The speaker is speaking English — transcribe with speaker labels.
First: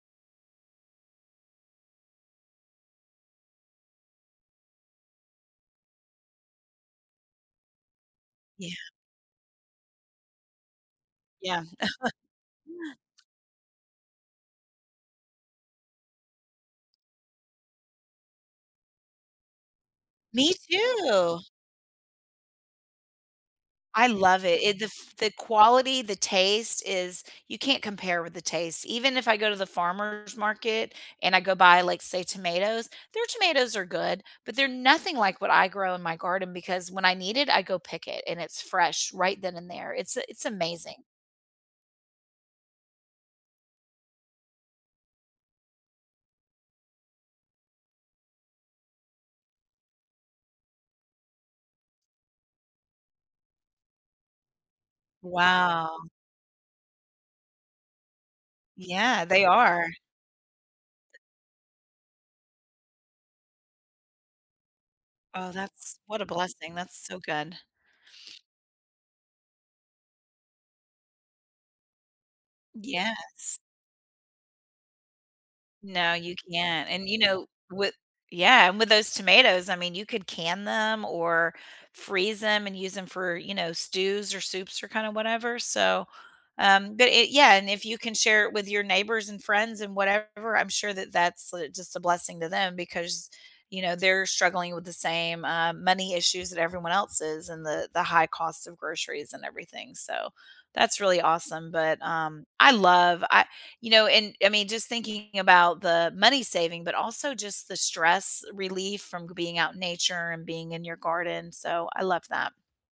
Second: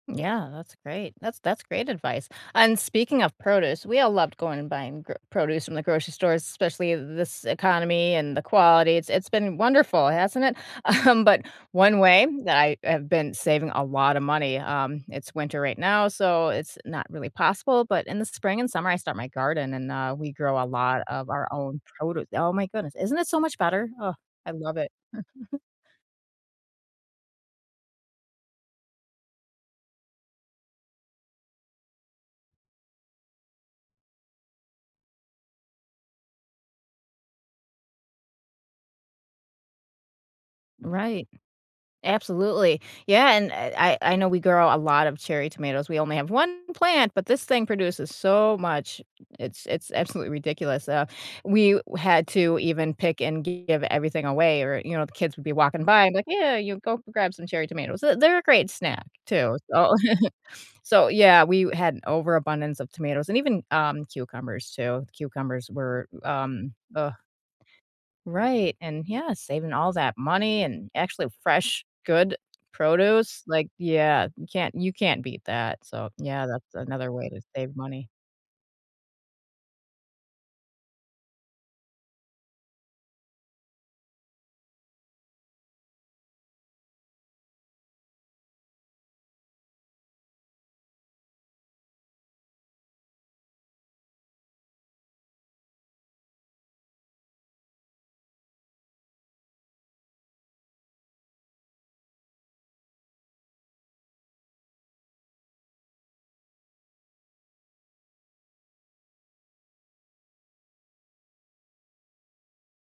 Speaker 1: Yeah, that's great. That's that's great advice, and speaking of produce, we all loved going and buying gr produce from the grocery stores, especially th this economy and the
Speaker 2: Yeah.
Speaker 1: quality, it's it's been wonderful, hasn't it? Um, but
Speaker 2: Yeah.
Speaker 1: 1 way that I have been saving a lot of money um, it's winter right now, so it's not really possible, but in the spring and summer, I start my garden, and, uh, we
Speaker 2: Me
Speaker 1: grow a lot of
Speaker 2: too.
Speaker 1: our own produce oh my goodness, isn't it so much better?
Speaker 2: I
Speaker 1: Oh,
Speaker 2: love
Speaker 1: I
Speaker 2: it,
Speaker 1: love
Speaker 2: it the
Speaker 1: it.
Speaker 2: f the quality, the taste is you can't compare with the taste. Even if I go to the farmer's market and I go buy, like, say, tomatoes, their tomatoes are good, but they're nothing like what I grow in my garden because when I need it, I go pick it and it's fresh right then and there, it's a it's amazing.
Speaker 1: Right, absolutely, yeah, and I I know we grow a lot of cherry tomatoes, we only have 1 plant, but this thing produces so much, it's it's absolutely ridiculous, uh, we had to even pick and give everything away, or, you know, the kids would be walking
Speaker 2: Wow.
Speaker 1: by and like, "Yeah, you go grab some cherry tomatoes," uh, they're a great snack
Speaker 2: Yeah, they
Speaker 1: too,
Speaker 2: are.
Speaker 1: so so yeah, we had an overabundance of tomatoes and even, um, cucumbers too.
Speaker 2: Oh,
Speaker 1: Cucumbers
Speaker 2: that's
Speaker 1: were,
Speaker 2: what a
Speaker 1: um,
Speaker 2: blessing, that's
Speaker 1: uh
Speaker 2: so good.
Speaker 1: Right, and yeah, saving all that money and actually fresh good produce,
Speaker 2: Yes.
Speaker 1: like, yeah, you can't you can't beat that. So
Speaker 2: No, you
Speaker 1: yeah, that's
Speaker 2: can't, and,
Speaker 1: another
Speaker 2: you
Speaker 1: way to
Speaker 2: know,
Speaker 1: save
Speaker 2: with
Speaker 1: money.
Speaker 2: yeah, and with those tomatoes, I mean, you could can them or freeze ‘em and use ‘em for, you know, stews or soups or kind of whatever. So, um, but, eh, yeah, and if you can share it with your neighbors and friends and whatever, I'm sure that that's, uh, just a blessing to them because, you know, they're struggling with the same, uh, money issues that everyone else is and the the high cost of groceries and everything, so, that's really awesome. But, um, I love I you know, and I mean, just thinking about the money saving, but also just the stress relief from being out in nature and being in your garden, so I love that.